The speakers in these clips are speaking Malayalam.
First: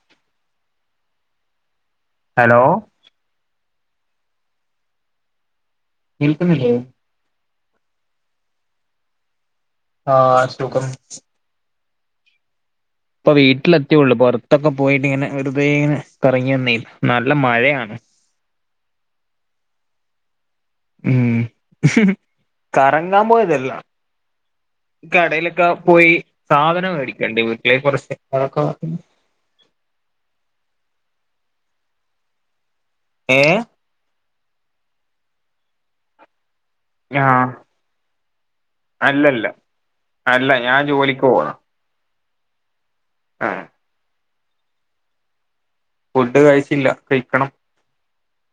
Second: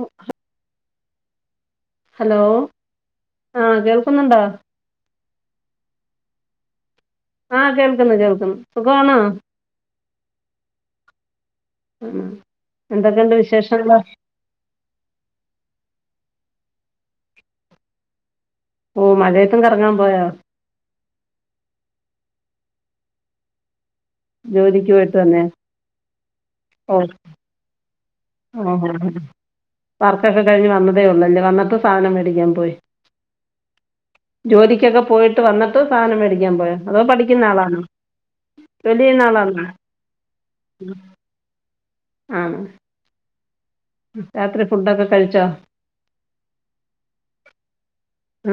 ഓ ആഹ്. ഹലോ ആ കേൾക്കുന്നുണ്ടോ? കേൾക്കുന്നില്ലേ? ആ കേൾക്കുന്നു കേൾക്കുന്നു സുഖവണോ? ആ സുഖം. ഉം. ഇപ്പൊ വീട്ടിലെത്തിയുള്ളൂ പുറത്തൊക്കെ പോയിട്ട് ഇങ്ങനെ വെറുതെ ഇങ്ങനെ. കറങ്ങി വന്നേ നല്ല മഴയാണ്. ഓ മഴയത്തും കറങ്ങാൻ പോയോ? ഉം. കറങ്ങാൻ പോയതല്ലാ. ജോലിക്ക് പോയിട്ട് വന്നയാ കടയിലൊക്കെ പോയി സാധനം മേടിക്കാനുണ്ടെ വീട്ടിലെ കൊറച്ച്. ആ വർക്കൊക്കെ കഴിഞ്ഞ് വന്നതേ ഒ ള്ളൂല്ലേ, വന്നിട്ട് സാധനം മേടിക്കാൻ പോയി. ങേ. ജോലിക്കൊക്കെ പോയിട്ട് വന്നിട്ട് സാധനം മേടിക്കാൻ പോയോ അതോ പഠിക്കുന്ന ആഹ് ആളാണോ? ജോലി ചെയ്യുന്ന അല്ലല്ല, ആളാണോ അല്ല. ഞാൻ ജോലിക്ക് പോണാ. ആണോ. ആഹ്. രാത്രി ഫുഡൊക്കെ കഴിച്ചോ? ഫുഡ് കഴിച്ചില്ല കഴിക്കണം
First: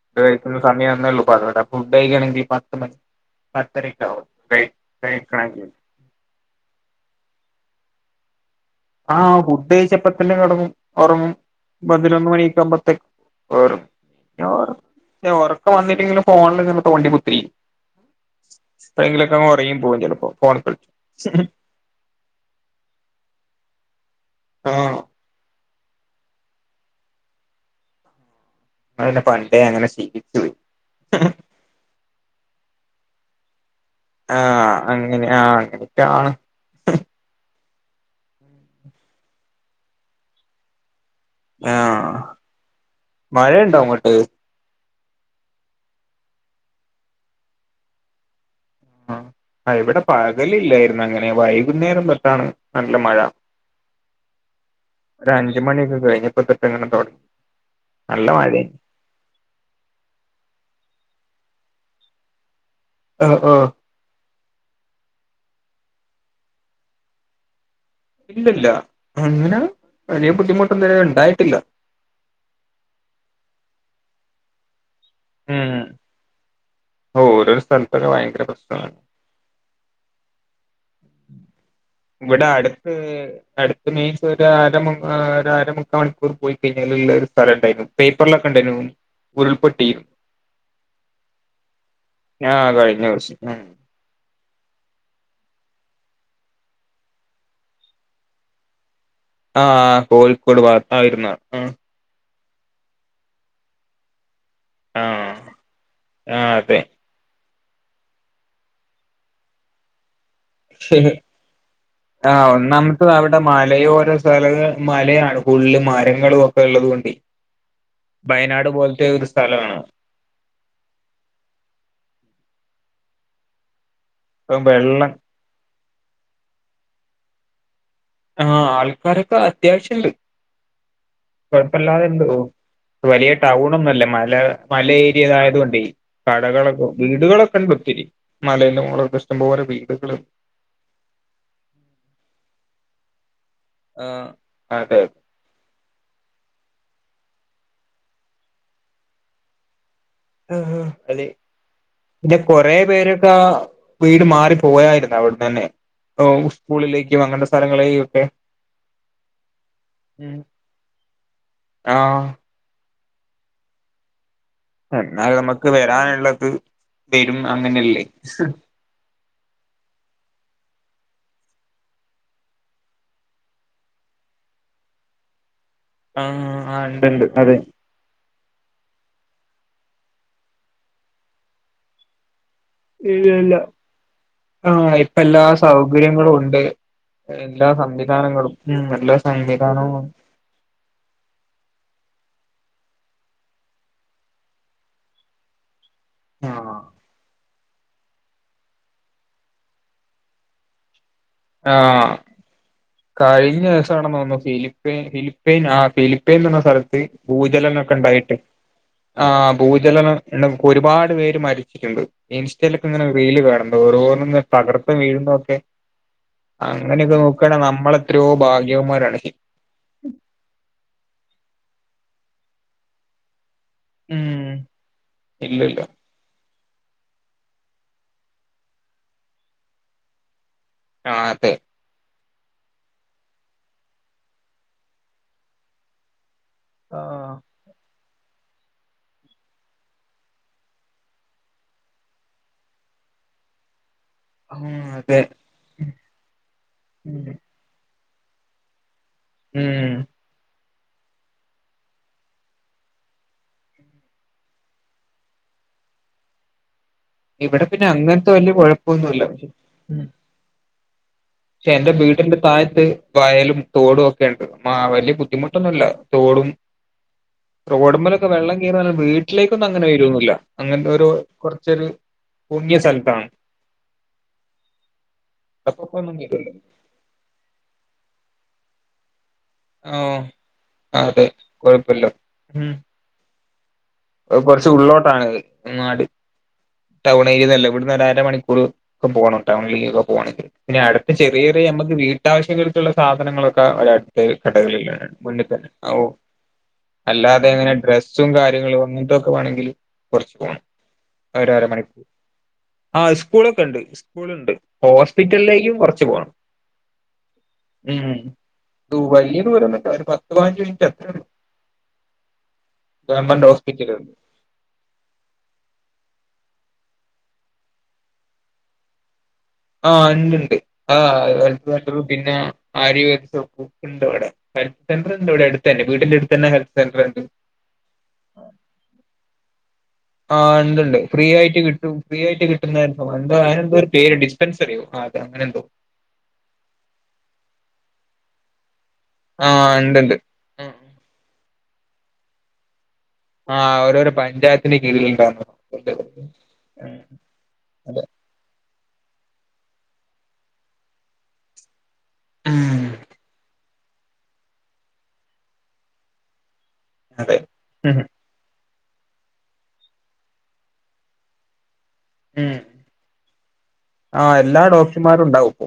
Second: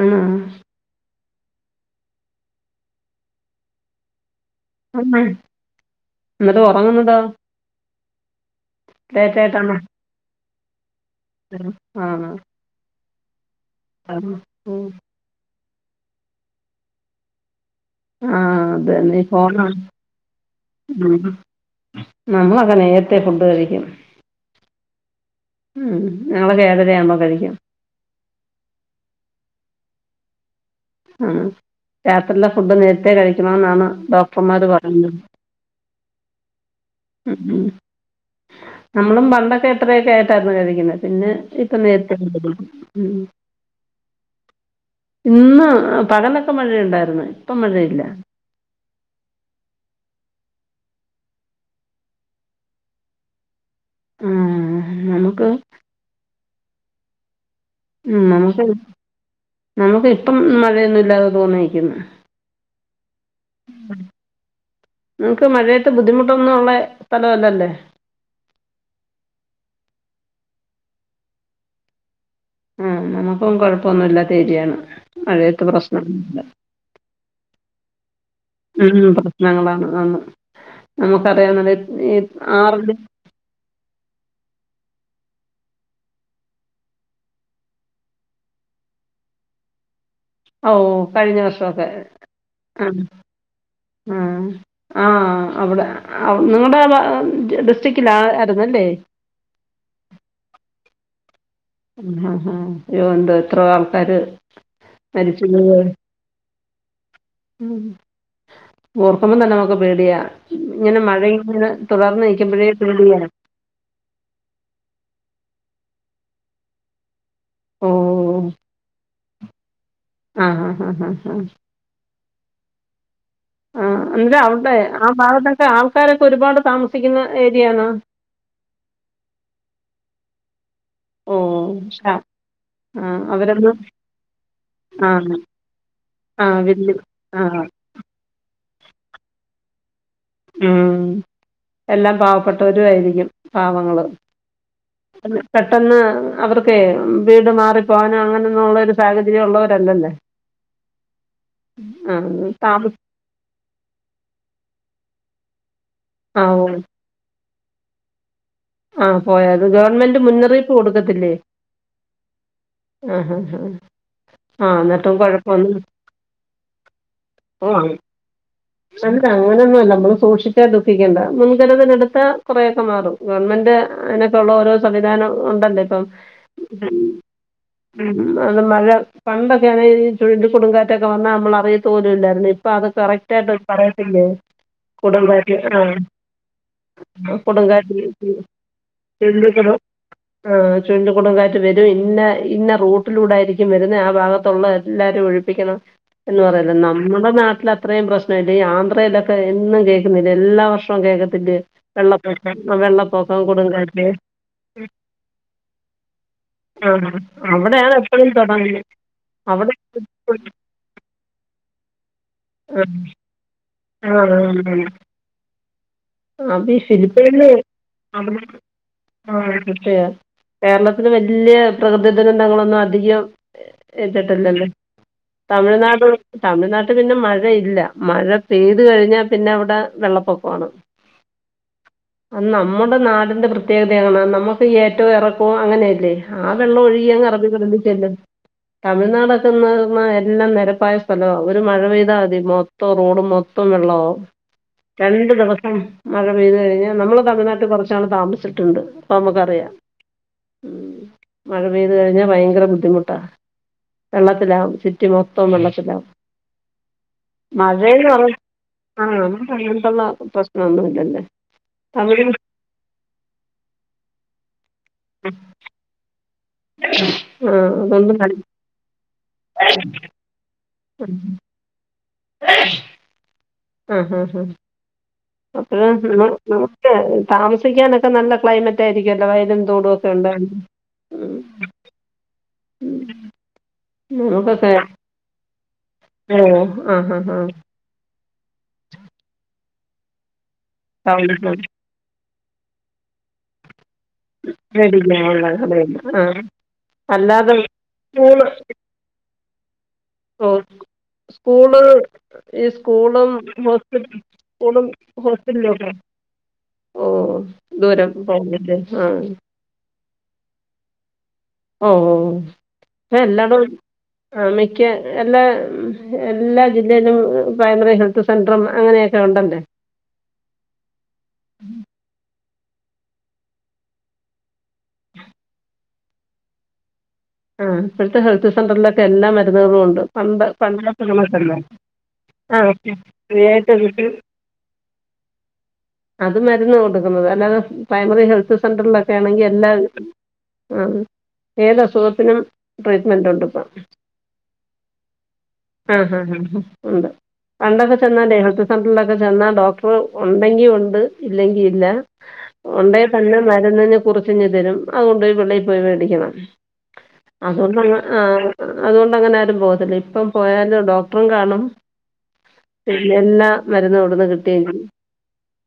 ആണോ കഴിക്കുന്ന സമയവുന്നെ ഉള്ളൂ. വിടെ ഫുഡ്കഴികണെങ്കി പത്ത് മണി പത്തരയ്ക്കാവും. കഴി കഴിക്കണെങ്കി. ഉറങ്ങുന്നതോ? ആഹ് ഫുഡ് കഴിച്ച് അപ്പത്തന്നെ കെടന്ന് ഉറങ്ങും പതിനൊന്ന് ആണോ മണിയൊക്കെ ആവുമ്പോത്തേക്കും. [unintelligible] വന്നിട്ടെങ്കില് ഫോണില്ങ്ങനെ തോണ്ടി കുത്തിരിക്കും. ആ. അതെന്നെ, എപ്പോഴെങ്കിലൊക്കെ അങ്ങ് ഫോണാണ് ഉറങ്ങിയും പോകും ചിലപ്പോ ഫോണിൽ ഉം. കളിച്ച് നമ്മളൊക്കെ നേരത്തെ ഫുഡ് കഴിക്കും. ആ ഉം. ഞങ്ങളൊക്കെ ഏഴരയാവുമ്പോ കഴിക്കും. മ്മള് പിന്നെ പണ്ടേ അങ്ങനെ ശീലിച്ചു പോയി. ഉം രാത്രിയിലെ ഫുഡ് നേരത്തെേ കഴിക്കണോന്നാണ് ഡോക്ടർമാര് ആഹ് പറയുന്നെ. അങ്ങനെ ആഹ് അങ്ങനെയൊക്കെയാണ് ഉം, ഉം. നമ്മളും പണ്ടൊക്കെ എട്ടരയൊക്കെ ആയിട്ടായിരുന്നു കഴിക്കുന്നത് പിന്നെ, ഇപ്പൊ നേരത്തെ ആഹ് ഫുഡ് കഴിക്കും. ഉം. മഴയുണ്ടോ അങ്ങോട്ട് ഇന്ന് പകലൊക്കെ മഴയിണ്ടാരുന്ന്, ഇപ്പൊ മഴയില്ല. ആ ഇവിടെ പകലില്ലായിരുന്ന- ങ്ങനെ. വൈകുന്നേരം തൊട്ടാണ് നല്ല മഴ. ഉം നമുക്ക് ഒരഞ്ച് മണിയൊക്കെ കഴിഞ്ഞപ്പൊ തൊട്ടങ്ങനെ തൊട ഉം. നമുക്ക്, നമുക്ക് ഇപ്പം മഴയൊന്നുംല്ലാതെ തൂങ്ങി നിക്ക്‌ന്ന്. ആ ആ നിങ്ങക്ക് മഴയത്ത് ബുദ്ധിമുട്ടൊന്നും ഉള്ള സ്ഥലല്ലല്ലെ? ഇല്ലല്ല, അങ്ങനെ വലിയ ബുദ്ധിമുട്ടൊന്നും ഇതുവരെ ഇണ്ടായിട്ടില്ല. ആ നമുക്കും കൊഴപ്പൊന്നുമില്ലാത്ത ഏ രിയാണ്. മഴയത്ത് ഉം പ്രശ്നൊന്നുല്ല. ഓരോരോ സ്ഥലത്തൊക്കെ ഭയങ്കര ഉം, പ്രശ്നമാണ് ഉം പ്രശ്നങ്ങളാണ്. ആന്ന് നമുക്കറിയാം [unintelligible] ഇവിടെ അടുത്ത് [unintelligible] അര ഒരര മുക്കാ മണിക്കൂർ പോയി കഴിഞ്ഞാൽള്ള ഒരു സ്ഥലം ണ്ടായിരുന്നു, പേപ്പറിലൊക്കെ ണ്ടായിരുന്നു ഉരുൾപൊട്ടി ഓ കഴിഞ്ഞ വർഷമൊക്കെ. ആഹ് ആ, കഴിഞ്ഞ വർഷം ആ. ആ അവിടെ. നിങ്ങളുടെ ആ ഡിസ്ട്രിക്റ്റില ആ ആരുന്നല്ലേ? ആ കോഴിക്കോട് ഭാഗത്തായിരുന്ന്. ആ ഹാ അയ്യോന്തോ എത്ര ആൾക്കാര് മരിച്ചിരുന്ന പേ ഉം. ഓർക്കുമ്പോ തന്നെ നമുക്ക് പേടിയാ, ഇങ്ങനെ മഴയും ങ്ങനെ ആഹ് ഒന്നാമത്തെ അവിടെ മലയോര സ്ഥല, മലയാണ് കൂടുതല് മരങ്ങ ങ്ങളും ഒക്കെ ഉള്ളതുകൊണ്ടെ ഓ വയനാട് പോലത്തെ ഒരു സ്ഥലമാണ്. ആ ഹാ ഹാ ഹാ ഹാ ആ എന്നിട്ട അപ്പം വിടെ, ആ വെള്ളം ഭാഗത്തൊക്കെ ആൾക്കാരൊക്കെ ഒരുപാട് താമസിക്കുന്ന ഏരിയാണോ? ആ ആൾക്കാരൊക്കെ അത്യാവശ്യണ്ട്, ഓ ആ കൊഴപ്പല്ലാതെണ്ട്‌ തോ ആ, വലിയ ടൗൺ അവരൊന്നും ഒന്നൊല്ല. മല മല ആ ഏരിയതായത് കൊണ്ടേ ആ കടകളൊക്കെ, വലിയ ആ വീടുകളൊക്കെ- ണ്ട്. ത്തിരി. മലേന്റെ മുകളൊക്കെ ഇഷ്ടം പോലെ വീടുകള് ഉം എല്ലാം പാവപ്പെട്ടവരു ആയിരിക്കും. പാവങ്ങള്, ആഹ് അതെ പെട്ടെന്ന് അവർക്കെ വീട് മാറിപ്പോകാനോ അങ്ങനൊന്നും ഉള്ള ഒരു സാഹചര്യം ഉള്ളവരല്ലല്ല. ആ ആ അതെ, പിന്നെ കൊറെ താമ പേരൊക്കെ ആ വീട് മാറി പോയായിരുന്ന് അവിട്ന്നന്നെ. ഇപ്പൊ ആ ഓ സ്കൂളിലേക്കും അങ്ങനെള്ള സ്ഥലങ്ങളിലേക്കൊക്കെ ആ പോയത്, ഗവൺമെന്റ് മുന്നറിയിപ്പ് കൊടുക്കത്തില്ലേ ആഹ് ആ ഹാ ഹാ ആ എന്നിട്ടും എന്നാൽ നമുക്ക് കുഴപ്പമൊന്നും വരാനുള്ളത് വരും അങ്ങനെല്ലേ? ഹ് അത്അങ്ങനൊന്നുഅല്ല. നമ്മള് സൂക്ഷിച്ചാ ദുഃഖിക്കേണ്ട. മുൻകരുതല്എടുത്താ കൊറേക്കെ മാറും, ഗവൺമെന്റ് അ അയ്നൊക്കെ ഉള്ള ഓരോ സംവിധാനം ഉണ്ടല്ലേ ആഹ് ആഹ് ഇണ്ട്ണ്ട് അതെ [unintelligible] അത് മഴ പണ്ടൊക്കെ ആണെ ഈ ചുഴലി കൊടുങ്കാറ്റൊക്കെ വന്നാ നമ്മള് അറിയത്തു പോലുല്ലായിരുന്നു ഇപ്പ അതൊക്കെ കറ [unintelligible] പറയത്തില്ലേ ആ ഇപ്പ എല്ലാ കൊടുങ്കാറ്റ് ആ സൗകര്യങ്ങളും ഉണ്ട്. എല്ലാ കൊടുങ്കാറ്റ് സംവിധാനങ്ങളും ഉം എല്ലാ സംവിധാനവും ആഹ് ചുഴലി കൊടുംങ്കാറ്റ് വരും ഇല്ല ഇന്ന റൂട്ടിലൂടെ ആയിരിക്കും വരുന്ന ആ ഭാഗത്തുള്ള എല്ലാരും ഒഴിപ്പിക്കണം എന്ന് പറയല്ലോ ആഹ് നമ്മുടെ നാട്ടിൽ അത്രയും പ്രശ്ന ആന്ധ്രയിലൊക്കെ എന്നും കേൾക്കുന്നില്ലേ എല്ലാ വർഷവും കേൾക്കത്തില്ലെ ആഹ് വെള്ളപ്പൊക്കം വെള്ള കഴിഞ്ഞ ദിവസാണെന്ന് തോന്നുന്നു ഫിലിപ്പൻ ഫിലിപ്പൈൻ ആ ഫിലിപ്പൈൻ എന്ന് പറഞ്ഞ ആ സ്ഥലത്ത് ഭൂചലനമൊക്കെ ഉണ്ടായി [unintelligible] ആ അവിടെ ഭൂചലനം ഒരുപാട് പേര് മരിച്ചിട്ടുണ്ട് ഇൻസ്റ്റയിലൊക്കെ ഇങ്ങനെ റീല് കാണുന്നുണ്ട് ഓരോന്നിങ്ങനെ തകർത്ത് വീഴുന്നതൊക്കെ ആഹ് അതീ ഫിലിപ്പിയനില് നമ്മളെത്രയോ [unintelligible] ഭാഗ്യവന്മാരാണ് ആ തീർച്ചയായും കേരളത്തില് വല്ല്യെ പ്രകൃതി ദുരന്തങ്ങളൊന്നും അധികം ഉം ഏറ്റിട്ടില്ലല്ലോ ഇല്ലില്ല തമിഴ്നാട് തമിഴ്നാട്ടിൽ പിന്നെ മഴ ഇല്ല മഴ പെയ്ത് കഴിഞ്ഞാൽ പിന്നെ അവിടെ വെള്ളപ്പൊക്കവാണ് ആഹ് അതെ അത് നമ്മുടെ നാടിന്റെ പ്രത്യേകതയാണ് നമ്മുക്ക് ഏറ്റവും ഇറക്കവും അങ്ങനെയല്ലേ ആ വെള്ളം ഒഴുകിയങ്ങ് ആഹ് അറബികടലിൽ ചെല്ലും തമിഴ്നാടൊക്കെ എന്ന് പറഞ്ഞാൽ എല്ലാം നിരപ്പായ സ്ഥലമാ ഒരു മഴ പെയ്താൽ മതി മൊത്തം റോഡും മൊത്തം വെള്ളമാവും ആഹ് അതെ രണ്ട് ദിവസം മഴ പെയ്ത് കഴിഞ്ഞാ നമ്മള് തമിഴ്നാട്ടിൽ കൊറച്ച് നാള് താമസിച്ചിട്ടുണ്ട് അപ്പൊ നമുക്കറിയാം ഉം ഉം മഴ പെയ്ത് കഴിഞ്ഞാൽ ഭയങ്കര ബുദ്ധിമുട്ടാ വെള്ളത്തിലാവും സിറ്റി മൊത്തം വെള്ളത്തിലാവും ഇവിടെ മഴ പിന്നെ അങ്ങനത്തെ വലിയ ആ കുഴപ്പൊന്നുമില്ല നമുക്ക് ഉം അങ്ങനുള്ള പ്രശ്നവൊന്നും ഇല്ലല്ലോ പക്ഷെ എന്റെ വീടിന്റെ താഴത്ത് കായലും തോടും ഒക്കെയുണ്ട് ആ വല്ല്യ ബുദ്ധിമുട്ടൊന്നുമില്ല തോടും ആ അതൊന്നും റോഡുമേലൊക്കെ കളി വെള്ളം കേറിയാലും വീട്ടിലേക്കൊന്നും അങ്ങനെ വരുവൊന്നുമില്ല അങ്ങനത്തെ ഒരു കുറച്ചൊരു പൊങ്ങിയ സ്ഥലത്താണ് ആ ആ ആ അപ്പ അപ്പൊപ്പൊന്നും കേറില്ല നമുക്കേ താമസിക്കാനൊക്കെ ന നല്ല ക്ലൈമറ്റ് ആയിരിക്കുംല്ലോ വയലും തോടും ഒക്കെ ആഹ് ഒണ്ടെങ്കിൽ അതെ കൊഴപ്പില്ല ഉം കൊറച്ച് നമുക്കൊക്കെ ഉള്ളിലോട്ടാണ് നാട് ഓ ആ ഹാ ടൗൺ ഹാ ഏരിയ ഒന്നും അല്ല ഇവിടുന്ന് ഒരു അരമണിക്കൂ പോകണം ടൗണിലേക്ക്‌ പോകണങ്കിൽ പിന്നെ അടുത്ത് ടൗണിൽ ചെറിയ ചെറിയ നമ്മുക്ക് വീട്ട- വിട്ടാ ആവിശങ്ങൾക്കുള്ള സാധനങ്ങളൊക്കെ ഒരാ- കടകളില്ല മേടിക്കാനുള്ള മുന്നിത്തെ കടയില്ല ഓ ആ അല്ലാതെ എങ്ങനെ ഡ്രസ്സും സ്കൂള് കാര്യങ്ങളും- എന്തൊക്കെ വേണെങ്കിൽ കൊറച്ച് ഓ പോണം സ്കൂള് ഒരരമണിക്കൂർ ഈ ആ സ്കൂളും സ്കൂളൊക്കെ ഉണ്ട് ഹോസ് സ്കൂളുണ്ട് സ്കൂളും ഹോസ്പിറ്റലിലേക്കും ഹോസ്റ്ററ്റലിലോക്കെ കുറച്ച് പോണം ഓഹ് ദൂരം ഉം പ [unintelligible] ണ്ട് വലിയ ദൂരം ഒന്നുംയില്ല ഒരു പതിനഞ്ച് മിനിറ്റ് അത്രള്ളൂ ഓഹ് ഓഹ് എല്ലാടോം ഹോസ്പിറ്റലുണ്ട് ആ മിക്ക എല്ലാ എല്ലാ ജില്ലയിലും പ്രൈമറി ഹെൽത്ത് സെന്ററും അങ്ങനെയ ആഹ് ഇണ്ട് ഇണ്ട് [unintelligible] ആ പിന്നെ ആര്യവേദക്ക ഇണ്ട് അവിടെ ഹെൽത്ത് സെന്റർ ഇണ്ട് ഇവിടെ അടുത്ത് തന്നെ വീട്ടന്റെ അടുത്തന്നെ ഹെത്ത് സെൻറ്റർ ആ ഇപ്പോഴത്തെ ഹെൽത്ത് സെന്ററിലൊക്കെ എല്ലാ മരുന്നുകളും ഒണ്ട് ആഹ് ഒണ്ട് ഒണ്ട് ഫ്രീ ആയിട്ട് കിട്ടും ഫ്രീ ആയിട്ട് ആ കിട്ടുന്ന ഫ്രീ എന്താ ആയിട്ട് അന്ത ഒരു കിട്ടും പേര് ഡിസ്പെൻസറി അതെ അങ്ങനെ എന്തോ അത് മരുന്ന് കൊടുക്കുന്നത് അല്ലാതെ പ്രൈമറി ഹെൽത്ത് സെന്ററിലൊക്ക ആണെങ്കിൽ ആ എല്ലാ ഉണ്ടുണ്ട് ആ ഏത് അസുഖത്തിനും ട്രീറ്റ്മെൻറ് ഉണ്ട് ആ ഇപ്പം ഓരോരോ പഞ്ചായത്തിന്റെ കീഴിലുണ്ടാകുന്നതാ ആഹാ ഹ ഉണ്ട് പണ്ടൊക്കെ അതെ ചെന്നാല സെന്ററിലെക്കെ ചെന്നാ ഡോക്ടർ ഒണ്ടെങ്കി ഒണ്ട് ഇല്ലെങ്കിൽ ഇല്ല ഉം ഒണ്ടേ തന്നെ മ- ചെന്ന് കഴിഞ്ഞാൽ കുറിച്ചിഞ് തരും അതുകൊണ്ട് വെളിയിൽ പോയി വെടിക്കണം അതെ അതൊണ്ട് ഉം അ- അതുകൊണ്ട് അങ്ങനെ ആരും പോകത്തില്ല ഇപ്പം പോയാല ഡോക്ടറും കാണും ഉം പിന്നെ എല്ലാ മരുന്ന് ആ ഇവിടുന്ന് കിട്ടേ എല്ലാ ചെയ്യും ഡോക്ടർമാരും ഉണ്ടാവും ഇപ്പൊ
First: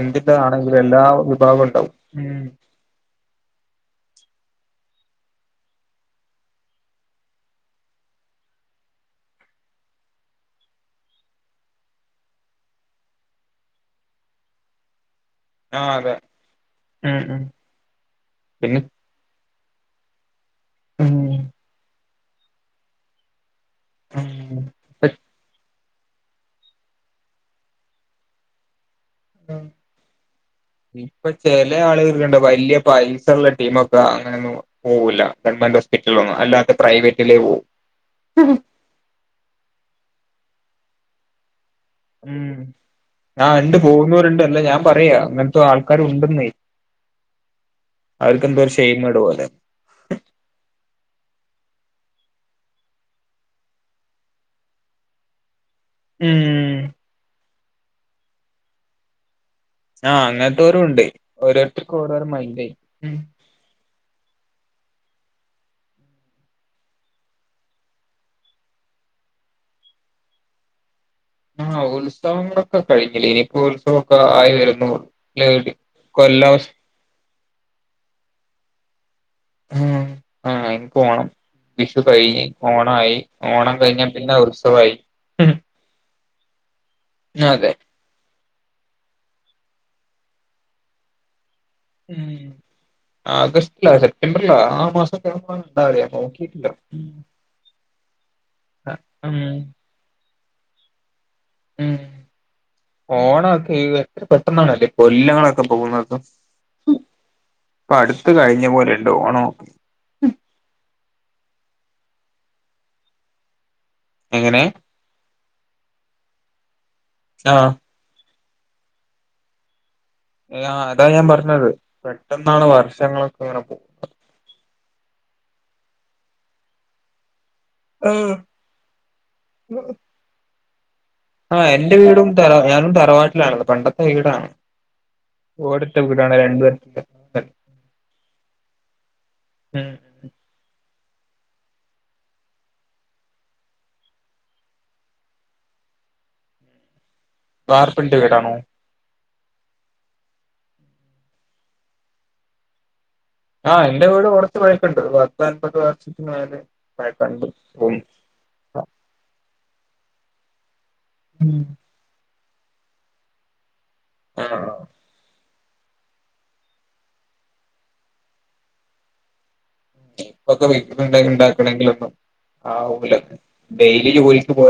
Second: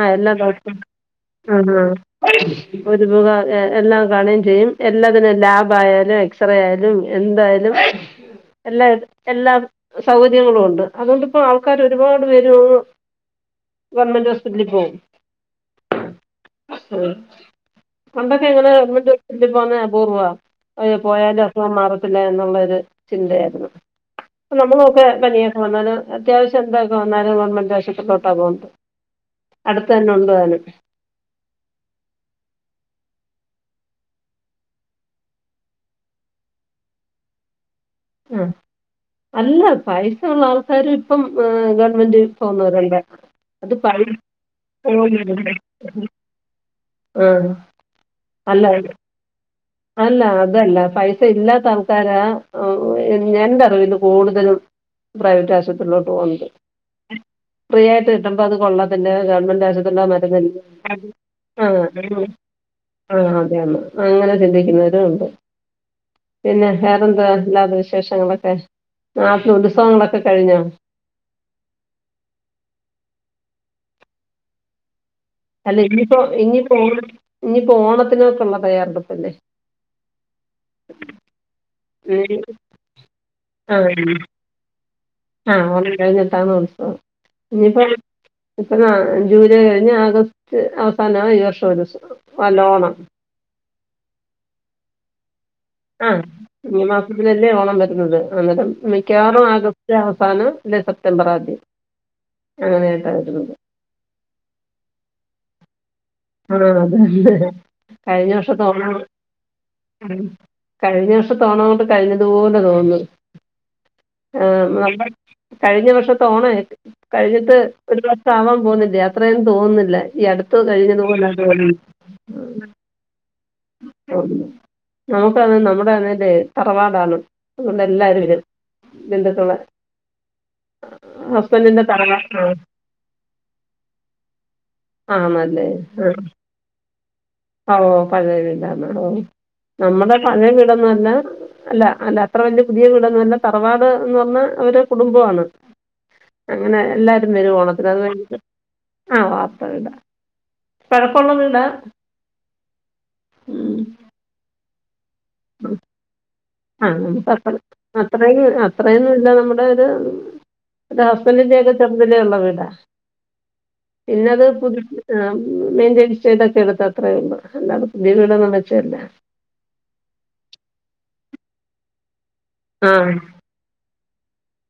ആ എല്ലാം ദേവസും എല്ലാ വിഭാഗം ആഹ ഉണ്ടാവും ഉം ഒരുതുക എല്ലാം കാണുകയും ചെയ്യും എല്ലാത്തിനും ലാബ് ആയാലും എക്സ്റേ ആയാലും എന്തായാലും- എല്ലാ എല്ലാ സൗകര്യങ്ങളും ഉണ്ട് അതുകൊണ്ട്പ്പോ ആൾക്കാർ ഒരുപാട് പേര് ഗവൺമെന്റ് ഹോസ്പിറ്റലിൽ പോവും ആ അതെ ഉം ഉം പണ്ടൊക്കെ എങ്ങനെ പിന്നെ [unintelligible] ഇപ്പോന്ന പൂർവ്വ ഉം പോയാലും അസുഗം മാറാതില്ല ന്നാ ചിന്ത ആയിരുന്ന് ഉം നമ്മള നൊക്കെ പനിയൊക്കെ വന്നല് അത്യാവശ്യം എന്താക്കും വന്നാലും ഗവൺമെന്റ് ആശ്യത്തിരിലോ ട്ടാ പോകന്നത് ഇപ്പൊ ചെില ആളുകൾക്കണ്ട് വല്യ പൈസ ഉള്ള ടീമക്കെ അങ്ങനൊന്നും പോവില്ല ഗവൺമെന്റ് ഹോസ്പിറ്റലൊന്നും അല്ലാത്തെ പ്രൈവറ്റില പോകൂ ആ അല്ല പൈസ ഉള്ള ആൾക്കാരും ഇപ്പം ഗ ഗവണ്മെന്റി ഉം പോന്ന വരണ്ട ആ അത് ഉണ്ട് പൈ പോകുന്നവരുണ്ട് അല്ല ഞാൻ പറയാ അങ്ങനത്തെ ആൾക്കാര് [unintelligible] ഉണ്ടെന്നേ ആ അവർക്ക് എന്തോ അല്ല ഒരു ഷെയിമേട് പോലെ അല്ല അതല്ല പൈസ ഇല്ലാത്ത ആൾക്കാരാ എന്റെ അറിവിൽ കൂടുതലും പ്രൈവറ്റ് ആശുപത്രിയിലോട്ട് പോകന്നാത് ഉം ഫ്രീ ആയിട്ട് കിട്ടുമ്പോ അത് കൊള്ളാ തില്ല ഗവൺമെന്റ് ശത്തുള്ള ആ മരം അങ്ങനത്തോരും തന്ന ഉണ്ട് [unintelligible] ആ ഓരോരുത്തർക്കും ഓരോരോ മൈൻഡായി [unintelligible] ഉം ആ അതെഅതെ ചിന്തിക്കുന്നവരൂണ്ട് പിന്നെ വേറെന്താ ഇല്ലാത വിശേഷങ്ങളൊക്കെ നാപ്പ ഉത്സവങ്ങളൊക്കെ കഴിഞ്ഞോ ആ ഉത്സവങ്ങളൊക്കെ കഴിഞ്ഞില്ലേ ഇനിയിപ്പോ ഉത്സവമൊക്കെ ആയി വരുന്നുള്ളു അല്ല ഇനിയിപ്പോ ഇനിയിപ്പോ ഓണ ഇനിയിപ്പോ ഓണത്തിനൊക്കെ ഉള്ള തയ്യാറെടുപ്പല്ലേ ആ ആ ഇനിപോണം വിഷു ഇനി- കഴിഞ്ഞ് ഓണമായി ഓണം ആ കഴിഞ്ഞാൽ പിന്നെ ഉത്സവയി ആ ഓണം കഴിഞ്ഞിട്ടാാണ് ഉത്സവം അതെ ഇനിപ്പോ ഇപ്പൊ ന്നാ ജൂലൈ കഴിഞ്ഞ് ആഗസ്റ്റ് അവസാനമാണ് ഈ വർഷം ഒരുത്സ വല്ലോഓണം ല്ല സെപ്റ്റംബറില ആ മാസക്കേ ആഹ ഈ മാസത്തിനല്ലേ ഓണം വരുന്നത് അന്നേരം ആ, മിക്കവാറും ആഗസ്റ്റ് അവസാനം ഇല്ല സെപ്റ്റംബറാ ഉ ഓണൊക്കെ എത്ര പെട്ടെന്നണല്ലേ കൊല്ലങ്ങളൊക്കെ പോകുന്നത് ആ അതെതെ ഇപ്പൊ അടുത്ത് കഴിഞ്ഞ വർഷം തോന്ന പോലെണ്ട് ഓണമൊക്കെ കഴിഞ്ഞ വർഷം തോണ കൊണ്ട് കഴിഞ്ഞതുപോലെ തോന്നുന്നു ആ എങ്ങനെ നമ്മ കഴിഞ്ഞ വർഷ തോഓണ ആ കഴിഞ്ഞിട്ട് ഒരു വർഷം ആവാൻ പോുന്നില്ലേ അത്രേന്നും തോന്നുന്നില്ല ഈടുത്തത്ത് ആ അതാ കഴിഞ്ഞതും ഞാൻ പറഞ്ഞത് പെട്ടെന്നാണ് വർഷങ്ങളൊക്കെ ങ്ങനെ പോ [unintelligible] നമുക്കന്ന് നമ്മുടെ അന്നറെ തറവാടാണ് അതുകൊണ്ട് എല്ലരും ഇര് പോകുന്നത് ബന്ധുക്കള്- ആ എന്റെ വീടും തറ ഞാനും തറവാട്ടിലാണ പണ്ടത്തെ വീടാണ് ആ ആണല്ലേ ഓട് ആ ഓ പഴയ വീടന്നോ ഓ ഉം നമ്മുടെ പഴയ വീടന്നോ അല്ല അല്ല അല്ല അത്ര വല്യ പുതിയ വീടൊന്നും അല്ല തറവാട് എന്ന് പറഞ്ഞ അവരുടെ കുടുംബമാണ് അങ്ങനെ എല്ലാരും വരും ഓണത്തിന് അത് വാർപ്പിന്റെ വീടാണോ [unintelligible] ആ വാർത്ത ഇട പഴക്കമുള്ള വീടാ ആ എന്റെ വീട് കുറച്ച് പഴക്കണ്ട് പത്ത് അൻപത് വർഷത്തിന് മേല് ആ നമുക്ക് അത്ര അത്ര അത്രയൊന്നും ഇല്ല നമ്മുടെ ഒരു ഹസ്ബൻഡിന്റെ ഒക്കെ ചെറുതലുള്ള വീടാ പിന്നെത് ആഹ് പുതി ആ മെയിന്റയിൻസ്റ്റ് ചെയ്തൊക്കെ എടുത്തത്രേ ഉള്ളൂ അല്ലാതെ പുതിയ വീടൊന്നും വെച്ച അല്ല ഇപ്പൊക്കെ വെ [unintelligible] ഉണ്ടാക്കണെങ്കിലൊക്കെ ആ ആവൂല ഡെയിലി ജോലിക്ക് പോ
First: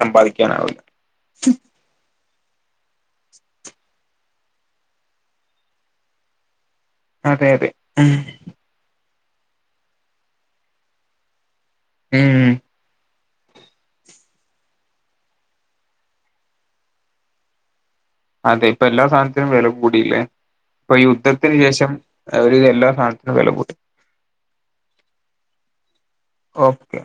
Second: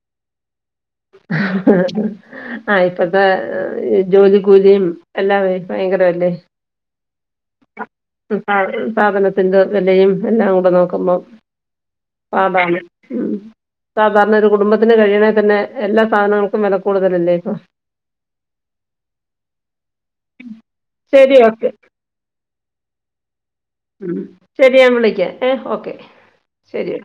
സമ്പാദിക്കാനാവില്ല ആ ആഹ് ഇപ്പത്തെ ജോലി കൂലിയും എല്ലേ ഭയങ്കരമല്ലേ. അതെ അതെ സാധന ത്തിന്റെ വിലയും എല്ലാം കൂടെ നോക്കുമ്പോം ഉം ഉം പാടാണ്. മ്മ് സാധാരണ ഒരു കുടുംബത്തിന് കഴിയണെ തന്നെ. എല്ലാ സാധനങ്ങൾക്കും വില കൂടുതലല്ലേ ഇപ്പൊ. അതെ ഇപ്പൊ എല്ലാ സാധനത്തിനും വില കൂടീലെ ഇപ്പൊ ഈ ശരി യുദ്ധത്തിന് ഓക്കെ ശേഷം ഒരുവിധം എല്ലാ സാധനത്തിനും വില കൂടി. ഉം ശരി ഞാൻ വിളിക്കാ ഏ ഓക്കെ. ഓക്കെ.